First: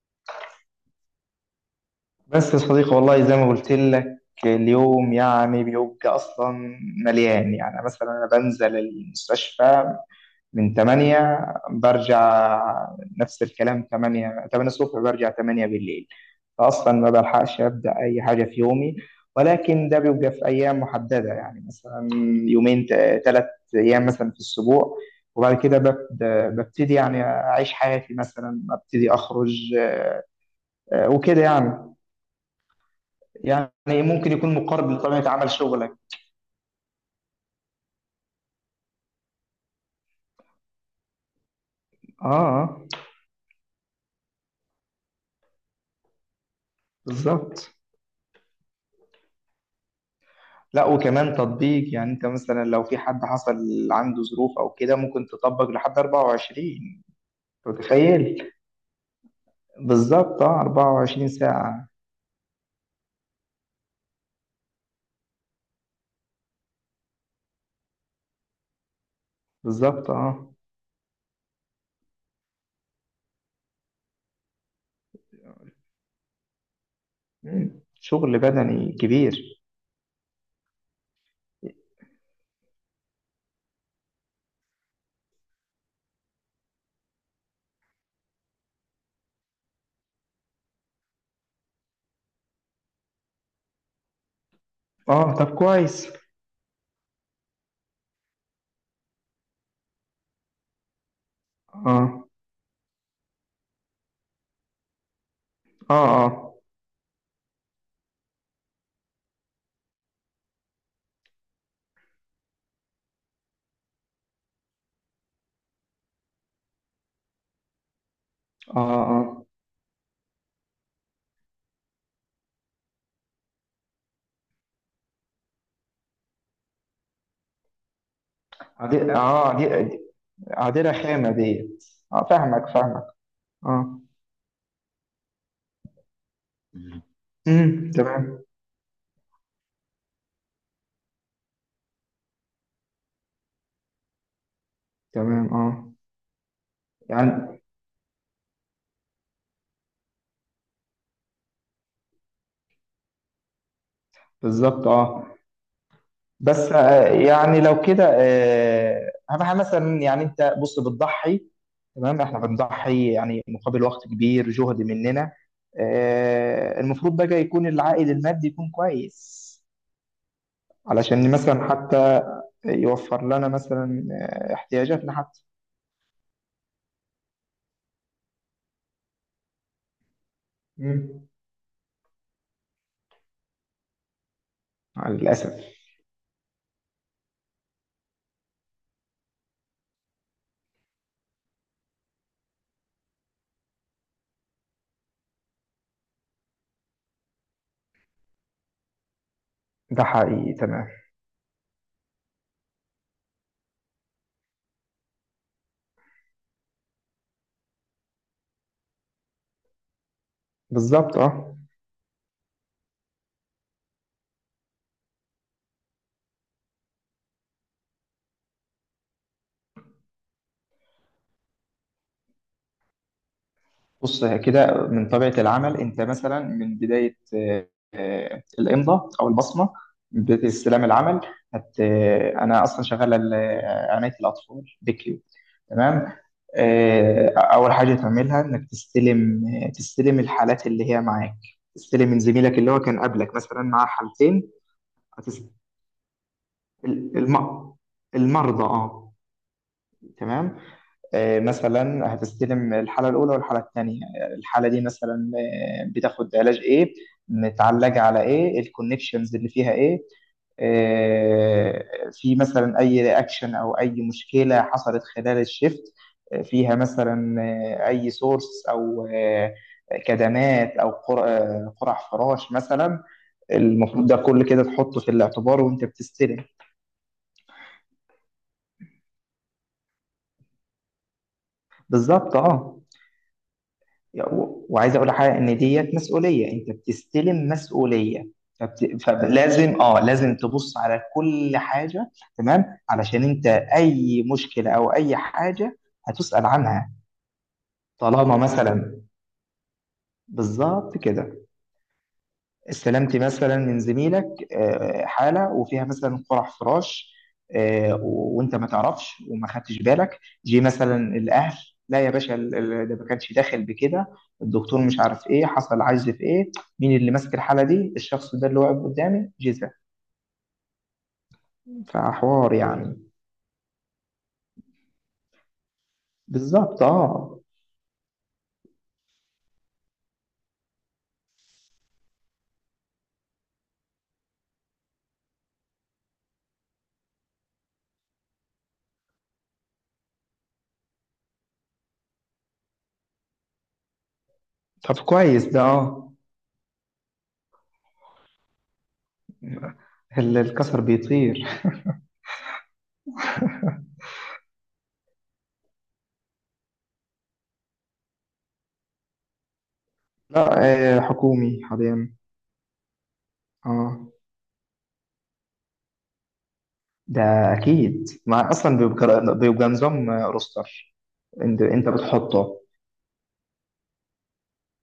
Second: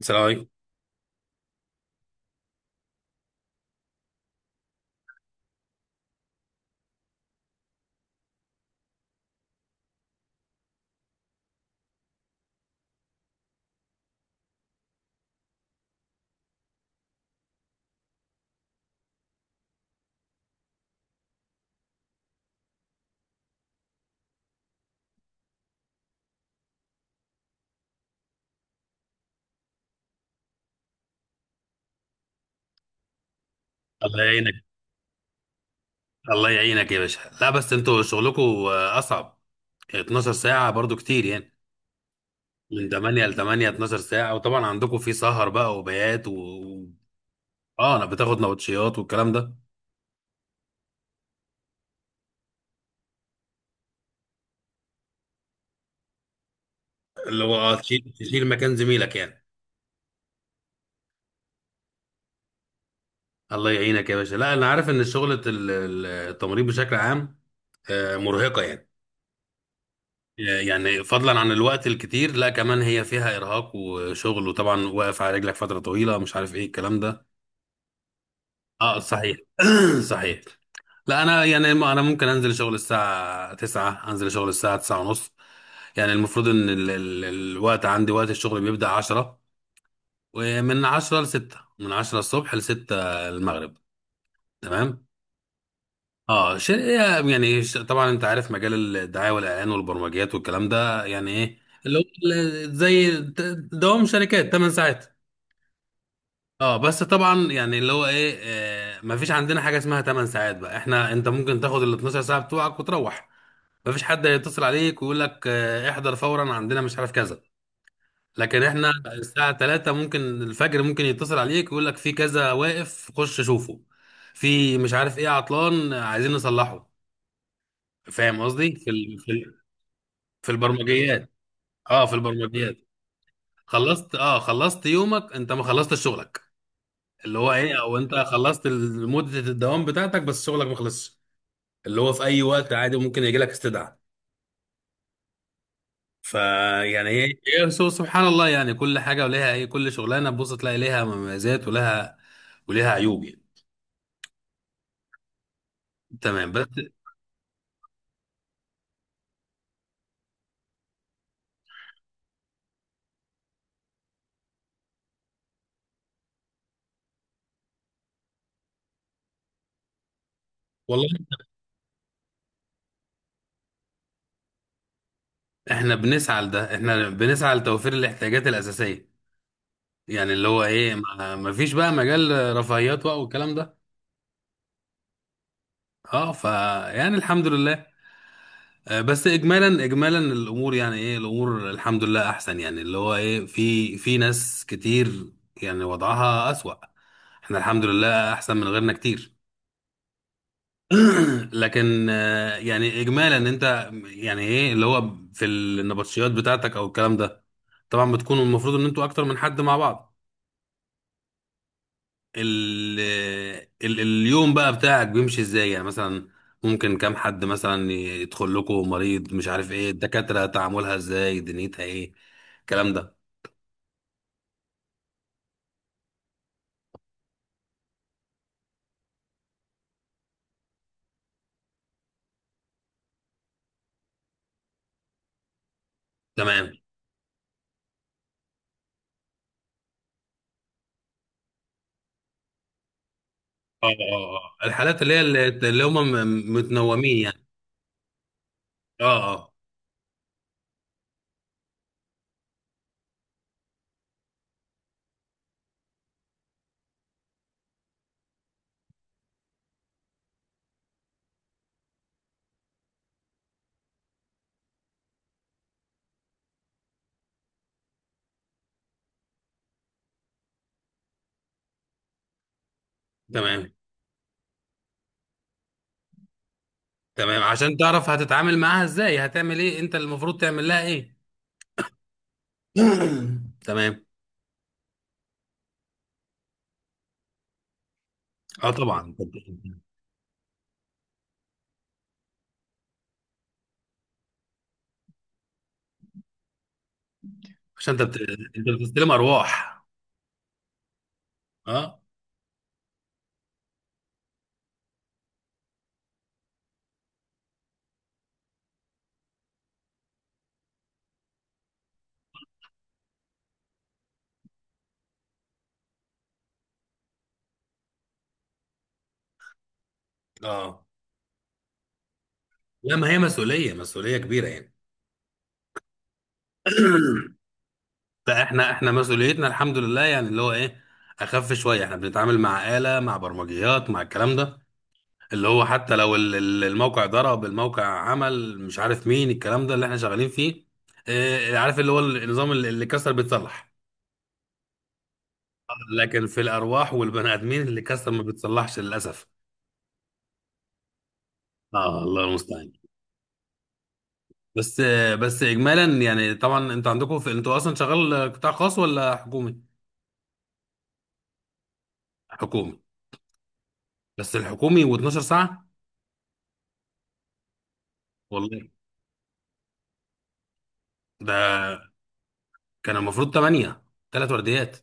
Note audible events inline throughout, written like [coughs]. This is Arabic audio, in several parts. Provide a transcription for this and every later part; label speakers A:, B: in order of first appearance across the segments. A: السلام عليكم.
B: بس يا صديقي، والله زي ما قلت لك، اليوم يعني بيبقى اصلا مليان. يعني مثلا انا بنزل المستشفى من 8، برجع نفس الكلام، 8 8 الصبح، برجع 8 بالليل. فاصلا ما بلحقش ابدا اي حاجه في يومي. ولكن ده بيبقى في ايام محدده، يعني مثلا يومين، ثلاث ايام مثلا في الاسبوع. وبعد كده ببتدي يعني اعيش حياتي، مثلا ابتدي اخرج، وكده يعني. يعني
A: الله
B: ممكن
A: يعينك،
B: يكون مقارب لطبيعة عمل شغلك.
A: الله يعينك يا باشا. لا، بس انتوا شغلكم اصعب. 12 ساعة برضو كتير يعني.
B: اه، آه،
A: من 8 ل 8، 12 ساعة، وطبعا عندكم في سهر بقى وبيات
B: بالظبط.
A: اه، انا بتاخد نوتشيات والكلام ده.
B: لا، وكمان تطبيق. يعني انت مثلا لو في حد حصل عنده ظروف او كده ممكن تطبق لحد 24.
A: اللي هو
B: أنت
A: تشيل،
B: متخيل؟
A: تشيل مكان زميلك يعني.
B: بالظبط، اه، 24 ساعة.
A: الله يعينك يا باشا. لا، انا عارف ان شغلة التمريض بشكل عام، مرهقة يعني.
B: بالظبط، اه.
A: يعني فضلا عن الوقت الكتير، لا كمان هي فيها ارهاق وشغل، وطبعا واقف على رجلك فترة طويلة، مش عارف ايه الكلام ده.
B: مم. شغل بدني
A: اه، صحيح.
B: كبير.
A: [clears throat] صحيح. لا انا يعني انا ممكن انزل شغل الساعه 9، انزل شغل الساعه 9 ونص. يعني المفروض ان ال الوقت، عندي وقت الشغل بيبدأ 10، ومن 10 ل 6، من 10 الصبح ل 6 المغرب. تمام.
B: اه، طب كويس.
A: اه ش- طبعا انت عارف مجال الدعايه والاعلان والبرمجيات والكلام ده يعني ايه. اللي هو
B: اه،
A: زي دوام شركات 8 ساعات.
B: اه، اه،
A: اه، بس طبعا يعني اللي هو ايه، مفيش عندنا حاجه اسمها 8 ساعات بقى. احنا انت ممكن تاخد ال 12 ساعه بتوعك وتروح، مفيش حد هيتصل عليك ويقول لك احضر فورا عندنا مش عارف كذا. لكن
B: اه،
A: احنا
B: اه.
A: الساعه 3 ممكن، الفجر ممكن يتصل عليك ويقول لك في كذا واقف، خش شوفه، في مش عارف ايه عطلان عايزين نصلحه. فاهم قصدي؟
B: عدي، اه، دي
A: في
B: عدي رخامة
A: البرمجيات.
B: ديت.
A: اه، في
B: اه، فاهمك
A: البرمجيات.
B: فاهمك. اه.
A: خلصت يومك، انت ما خلصتش شغلك.
B: مم.
A: اللي هو ايه،
B: امم،
A: او انت
B: تمام.
A: خلصت مدة الدوام بتاعتك بس شغلك ما خلصش. اللي هو في اي وقت عادي ممكن يجي لك استدعاء.
B: تمام، اه،
A: فيعني ايه،
B: يعني
A: سبحان الله يعني. كل حاجة وليها ايه، كل شغلانة تبص تلاقي ليها مميزات، ولها وليها عيوب يعني.
B: بالظبط، اه.
A: تمام
B: بس،
A: بس.
B: يعني لو كده، اهم حاجه مثلا، يعني انت بص، بتضحي، تمام. احنا بنضحي يعني مقابل وقت كبير، جهد مننا. المفروض بقى يكون العائد المادي يكون كويس،
A: والله
B: علشان مثلا حتى يوفر لنا مثلا احتياجاتنا حتى.
A: احنا بنسعى لده، احنا بنسعى لتوفير الاحتياجات الأساسية. يعني اللي هو ايه،
B: مم.
A: ما فيش بقى مجال رفاهيات بقى والكلام ده.
B: للاسف.
A: اه، فيعني الحمد لله. بس اجمالا، اجمالا الامور، يعني ايه الامور الحمد لله احسن، يعني اللي هو ايه، في ناس كتير يعني وضعها اسوأ. احنا الحمد لله احسن من غيرنا كتير.
B: ده حقيقي، تمام.
A: [clears throat] لكن يعني اجمالا، انت يعني ايه، اللي هو في النبطشيات بتاعتك او الكلام ده، طبعا بتكونوا المفروض ان انتوا اكتر من حد مع بعض.
B: بالظبط، اه.
A: ال ال اليوم بقى بتاعك بيمشي ازاي يعني؟ مثلا ممكن كام حد مثلا يدخل لكم مريض، مش عارف ايه الدكاترة تعاملها ازاي، دنيتها ايه الكلام ده.
B: بص، كده من طبيعة العمل، أنت مثلا من بداية الإمضة أو البصمة، من بداية استلام العمل. هت آه، أنا أصلا شغال عناية الأطفال بكيو، تمام.
A: تمام.
B: أول حاجة تعملها إنك تستلم، تستلم الحالات اللي هي معاك، تستلم من زميلك اللي هو كان قبلك، مثلا
A: اه،
B: معاه
A: اه،
B: حالتين.
A: اه. الحالات اللي هي اللي
B: هتست...
A: اللي هم متنومين
B: الم...
A: يعني.
B: المرضى،
A: اه،
B: أه،
A: اه.
B: تمام. مثلا هتستلم الحالة الأولى والحالة الثانية. الحالة دي مثلا بتاخد علاج إيه، متعلجة على إيه، الكونكشنز اللي فيها إيه، آه، في مثلا أي رياكشن أو أي مشكلة حصلت خلال الشيفت، فيها مثلا أي سورس أو كدمات أو قرع فراش مثلا.
A: تمام،
B: المفروض ده كل كده تحطه في الاعتبار وأنت بتستلم.
A: تمام، عشان تعرف هتتعامل معاها ازاي، هتعمل ايه، انت المفروض تعمل لها ايه.
B: بالظبط، أه.
A: [clears throat] تمام.
B: وعايز اقول حاجه، ان ديت مسؤوليه، انت بتستلم مسؤوليه.
A: اه، طبعا،
B: فلازم، اه، لازم تبص على كل حاجه، تمام. علشان انت اي مشكله او اي حاجه هتسال عنها،
A: عشان انت
B: طالما
A: انت
B: مثلا.
A: بتستلم ارواح.
B: بالظبط كده.
A: اه،
B: استلمت مثلا من زميلك حاله وفيها مثلا قرح فراش، وانت ما تعرفش وما خدتش بالك، جه مثلا الاهل: لا يا باشا، ده ما كانش داخل بكده، الدكتور مش عارف ايه، حصل عجز في ايه، مين اللي ماسك الحاله دي؟ الشخص ده اللي واقف قدامي جزا.
A: اه.
B: فحوار
A: لا،
B: يعني.
A: ما هي مسؤولية، مسؤولية كبيرة يعني.
B: بالظبط،
A: [clears throat]
B: اه.
A: لا احنا مسؤوليتنا الحمد لله، يعني اللي هو ايه، اخف شويه. احنا بنتعامل مع آلة، مع برمجيات، مع الكلام ده، اللي هو حتى لو الموقع ضرب، الموقع عمل مش عارف مين، الكلام ده اللي احنا شغالين فيه. اه، عارف اللي هو النظام اللي كسر بيتصلح.
B: طب كويس ده، اه.
A: لكن في الارواح والبني ادمين، اللي كسر ما بيتصلحش للاسف.
B: الكسر بيطير.
A: اه، الله المستعان. بس اجمالا يعني، طبعا انتوا عندكم في، انتوا اصلا شغال قطاع خاص ولا حكومي؟
B: لا، حكومي حاليا.
A: حكومي.
B: اه.
A: بس الحكومي و12 ساعه؟
B: ده اكيد، ما
A: والله
B: اصلا بيبقى نظام روستر. انت انت
A: ده
B: بتحطه.
A: كان المفروض 8، 3 ورديات.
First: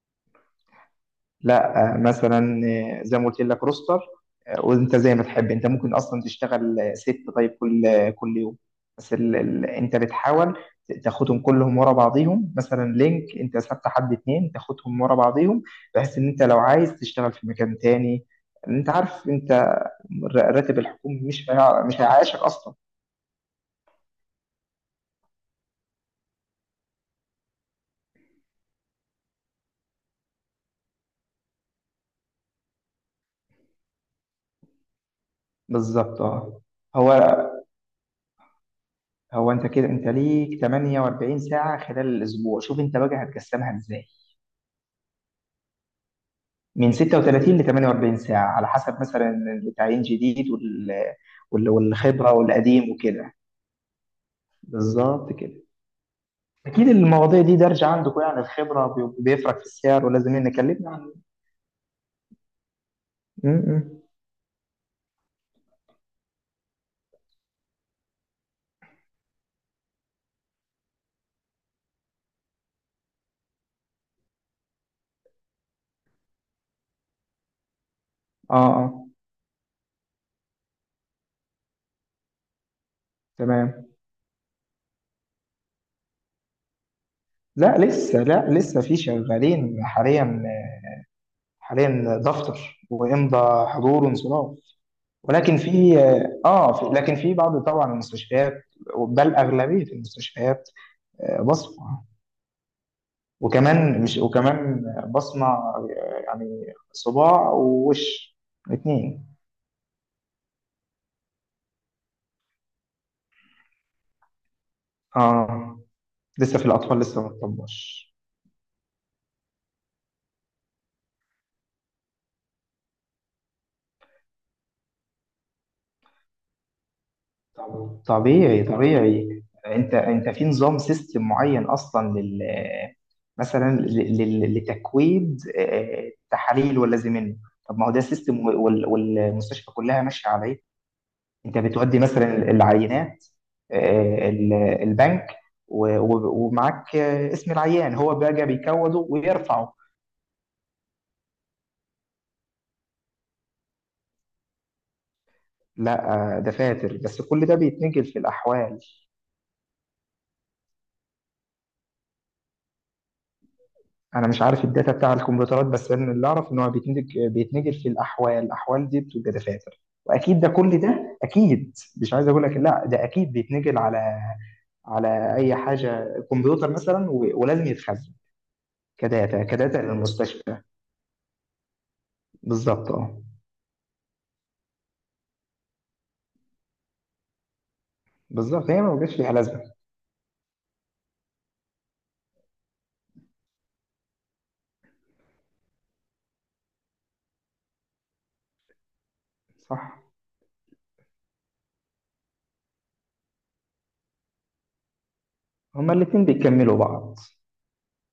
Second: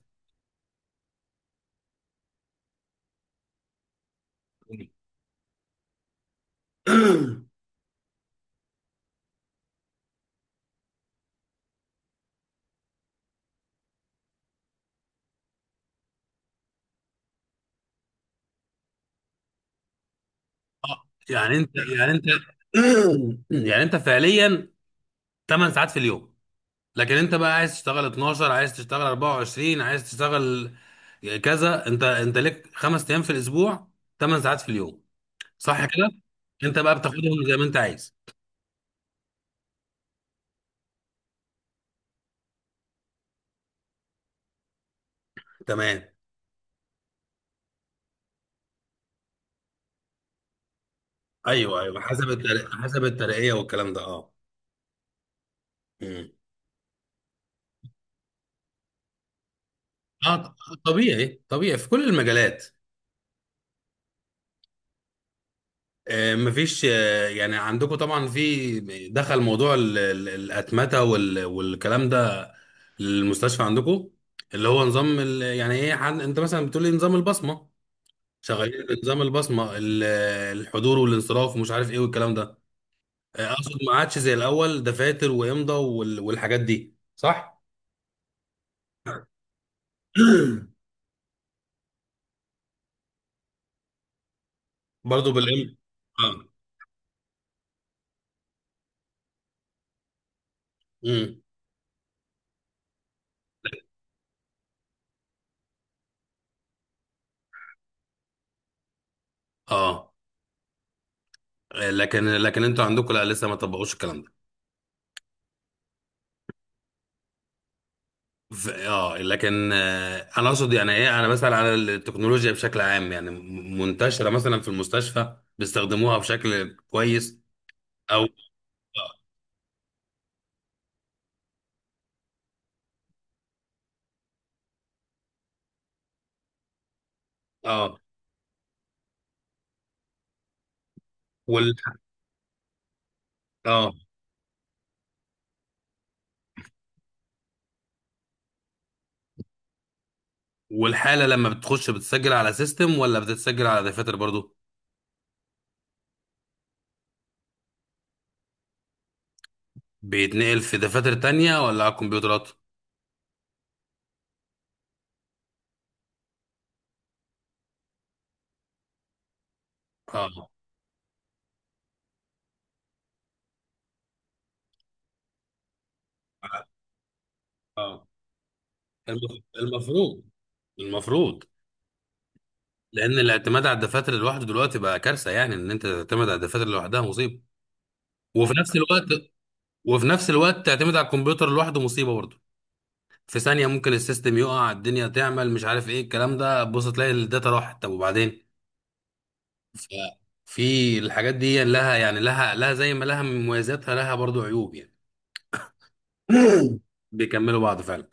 B: لا، مثلا زي ما قلت لك، روستر. وانت زي ما تحب، انت ممكن اصلا تشتغل ست، طيب
A: [clears throat]
B: كل كل يوم. بس انت بتحاول تاخدهم كلهم ورا بعضيهم، مثلا لينك انت ثابت حد اتنين تاخدهم ورا بعضيهم، بحيث ان انت لو عايز تشتغل في مكان تاني، انت عارف انت راتب الحكومي
A: يعني انت،
B: مش هيعيشك اصلا.
A: [clears throat] يعني انت فعليا 8 ساعات في اليوم، لكن انت بقى عايز تشتغل 12، عايز تشتغل 24، عايز تشتغل كذا. انت ليك 5 ايام في الاسبوع، 8 ساعات في اليوم، صح كده؟
B: بالظبط، اه.
A: انت بقى
B: هو
A: بتاخدهم زي ما انت عايز.
B: هو انت كده انت ليك 48 ساعة خلال الاسبوع، شوف انت بقى هتقسمها ازاي.
A: تمام.
B: من 36 ل 48 ساعة، على حسب مثلا التعيين جديد
A: ايوه، ايوه، حسب
B: والخبرة
A: الترقية،
B: والقديم
A: حسب
B: وكده.
A: الترقية والكلام ده. اه.
B: بالظبط كده.
A: مم.
B: اكيد المواضيع دي درجة عندكم، يعني الخبرة بيفرق في السعر،
A: اه.
B: ولازم نكلمنا عن.
A: طبيعي، طبيعي في كل المجالات.
B: م- م.
A: مفيش يعني عندكم طبعا في، دخل موضوع الأتمتة والكلام ده، المستشفى عندكم اللي هو نظام يعني ايه انت مثلا بتقول لي نظام البصمة،
B: اه،
A: شغالين
B: اه،
A: بنظام البصمة الحضور والانصراف ومش عارف ايه والكلام ده. اقصد
B: تمام.
A: ما عادش زي الأول دفاتر وإمضة والحاجات دي، صح؟
B: لا لسه، لا لسه في
A: [coughs]
B: شغالين حاليا.
A: [clears throat]
B: حاليا دفتر ويمضى حضور وانصراف،
A: برضه
B: ولكن
A: بالإمضة.
B: في،
A: اه.
B: اه، في، لكن في بعض طبعا المستشفيات، بل اغلبيه المستشفيات
A: مم.
B: بصمه. وكمان مش، وكمان بصمه، يعني صباع ووش الاثنين.
A: اه. لكن انتوا عندكم لا لسه ما طبقوش الكلام ده.
B: اه. لسه في الاطفال لسه ما اتطبقش.
A: لكن انا اقصد يعني ايه، انا بسأل على التكنولوجيا بشكل عام، يعني منتشرة مثلا في المستشفى بيستخدموها بشكل كويس؟ او اه
B: طبيعي طبيعي، انت انت في نظام سيستم معين اصلا لل، مثلا لتكويد تحاليل ولا زي منه. طب ما هو
A: آه،
B: ده سيستم، والمستشفى كلها ماشيه عليه. انت
A: وال
B: بتودي مثلا العينات،
A: اه
B: البنك، ومعاك اسم العيان، هو بقى بيكوده ويرفعه.
A: والحالة لما بتخش بتسجل على سيستم ولا بتتسجل على دفاتر برضو؟
B: لا، دفاتر، بس كل ده بيتنقل في الاحوال.
A: بيتنقل في دفاتر تانية ولا على الكمبيوترات؟
B: انا مش عارف الداتا بتاع الكمبيوترات، بس انا اللي اعرف ان هو بيتنتج في الاحوال. الاحوال دي بتبقى دفاتر، واكيد ده
A: اه،
B: كل ده اكيد، مش عايز اقول لك لا، ده اكيد بيتنقل على، على اي حاجه
A: اه.
B: كمبيوتر مثلا، ولازم
A: آه،
B: يتخزن كداتا، كداتا
A: المفروض،
B: للمستشفى.
A: المفروض.
B: بالظبط،
A: لان
B: اه.
A: الاعتماد على الدفاتر لوحده دلوقتي بقى كارثة، يعني ان انت تعتمد على الدفاتر لوحدها مصيبة. وفي
B: بالظبط،
A: نفس
B: هي ما بقاش
A: الوقت
B: ليها لازمه.
A: وفي نفس الوقت تعتمد على الكمبيوتر لوحده مصيبه برضه. في ثانيه ممكن السيستم يقع، الدنيا تعمل مش عارف ايه الكلام ده، بص تلاقي الداتا راحت، طب وبعدين. ف-
B: صح.
A: في الحاجات دي لها يعني لها زي ما لها من مميزاتها، لها برضه عيوب يعني.
B: هما الاتنين بيكملوا
A: [coughs] [clears throat]
B: بعض.
A: بيكملوا بعض فعلا.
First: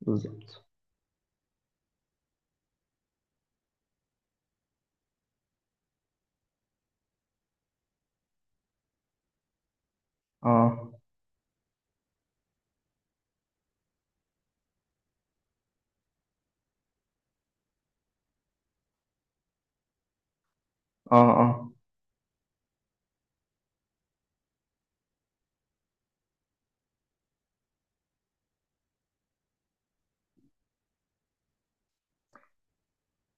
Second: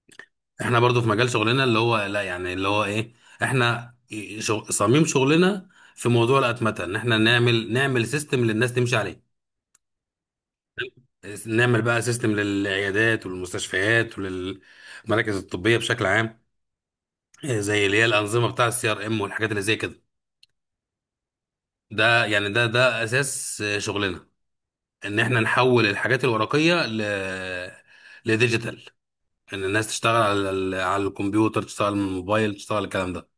B: بالظبط.
A: احنا برضو في مجال شغلنا، اللي هو لا يعني اللي هو ايه، احنا صميم شغلنا في موضوع الاتمته، ان احنا نعمل سيستم للناس تمشي عليه،
B: اه،
A: نعمل بقى سيستم للعيادات والمستشفيات وللمراكز الطبيه بشكل عام. زي اللي هي الانظمه بتاع الCRM والحاجات اللي زي كده.
B: اه. اه
A: ده يعني ده اساس شغلنا، ان احنا نحول الحاجات الورقيه لديجيتال، ان الناس تشتغل على على الكمبيوتر، تشتغل من الموبايل، تشتغل على الكلام ده.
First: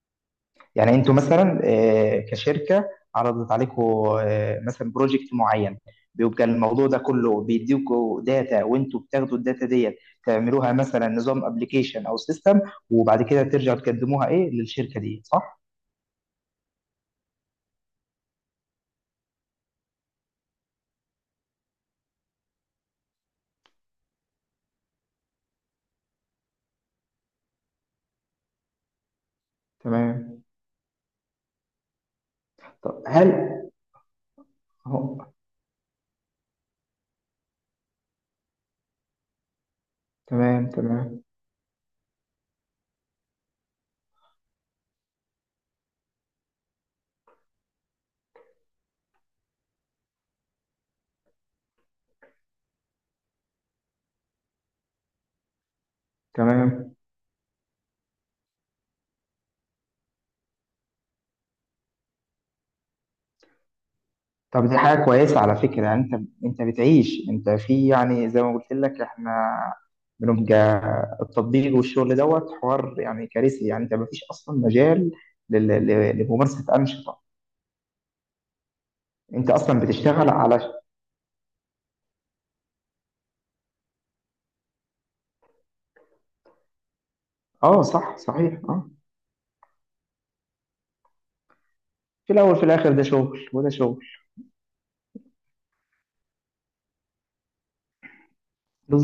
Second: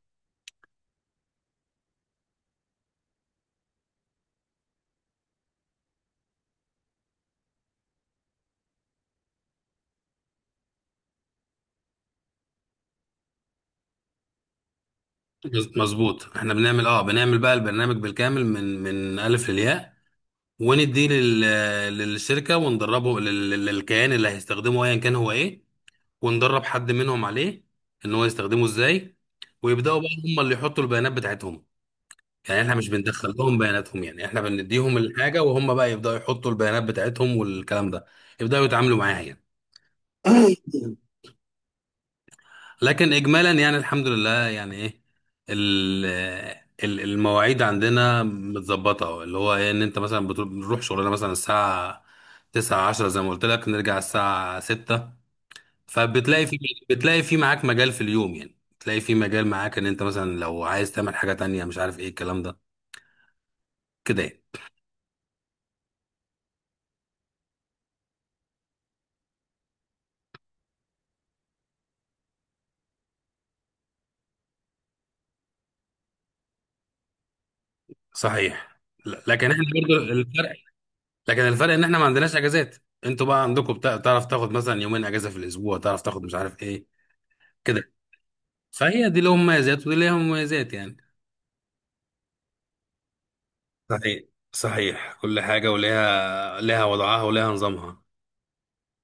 B: يعني انتوا مثلا كشركه عرضت عليكم مثلا بروجكت معين، بيبقى الموضوع ده كله، بيديكوا داتا، وانتوا بتاخدوا الداتا ديت تعملوها مثلا نظام ابلكيشن او سيستم، وبعد كده ترجعوا تقدموها ايه للشركه دي، صح؟
A: مظبوط. احنا بنعمل، بقى البرنامج بالكامل من الف للياء، ونديه للشركه، وندربه للكيان اللي هيستخدمه ايا كان هو ايه، وندرب حد منهم عليه ان هو يستخدمه ازاي، ويبداوا بقى هم
B: تمام.
A: اللي يحطوا البيانات بتاعتهم. يعني احنا مش
B: طب
A: بندخل
B: هل،
A: لهم بياناتهم، يعني احنا بنديهم
B: هو،
A: الحاجه وهم بقى يبداوا يحطوا البيانات بتاعتهم والكلام ده، يبداوا يتعاملوا معاها يعني.
B: تمام
A: [clears throat]
B: تمام.
A: لكن اجمالا يعني الحمد لله، يعني ايه، ال- المواعيد عندنا متظبطه، اللي هو ايه ان انت مثلا بنروح شغلنا مثلا الساعه 9، 10 زي ما قلت لك، نرجع الساعه 6. فبتلاقي في
B: تمام.
A: بتلاقي في معاك مجال في اليوم، يعني بتلاقي في مجال معاك، ان انت مثلا لو عايز تعمل حاجه تانية، مش عارف ايه الكلام ده، كده يعني.
B: طب دي حاجة كويسة على فكرة، يعني انت، انت بتعيش، انت في، يعني زي ما قلت لك احنا بنبقى، التطبيق والشغل دوت، حوار يعني كارثي، يعني انت مفيش اصلا مجال لممارسة انشطة،
A: صحيح. لكن
B: انت
A: احنا
B: اصلا
A: برضو
B: بتشتغل
A: الفرق،
B: على.
A: لكن الفرق ان احنا ما عندناش اجازات. انتوا بقى عندكم تعرف تاخد مثلا يومين اجازه في الاسبوع، تعرف تاخد مش عارف ايه
B: اه،
A: كده.
B: صح، صحيح، اه.
A: فهي دي لهم مميزات ودي ليها مميزات يعني.
B: في الاول في الاخر، ده شغل وده شغل.
A: صحيح، صحيح. كل حاجه ليها وضعها وليها نظامها.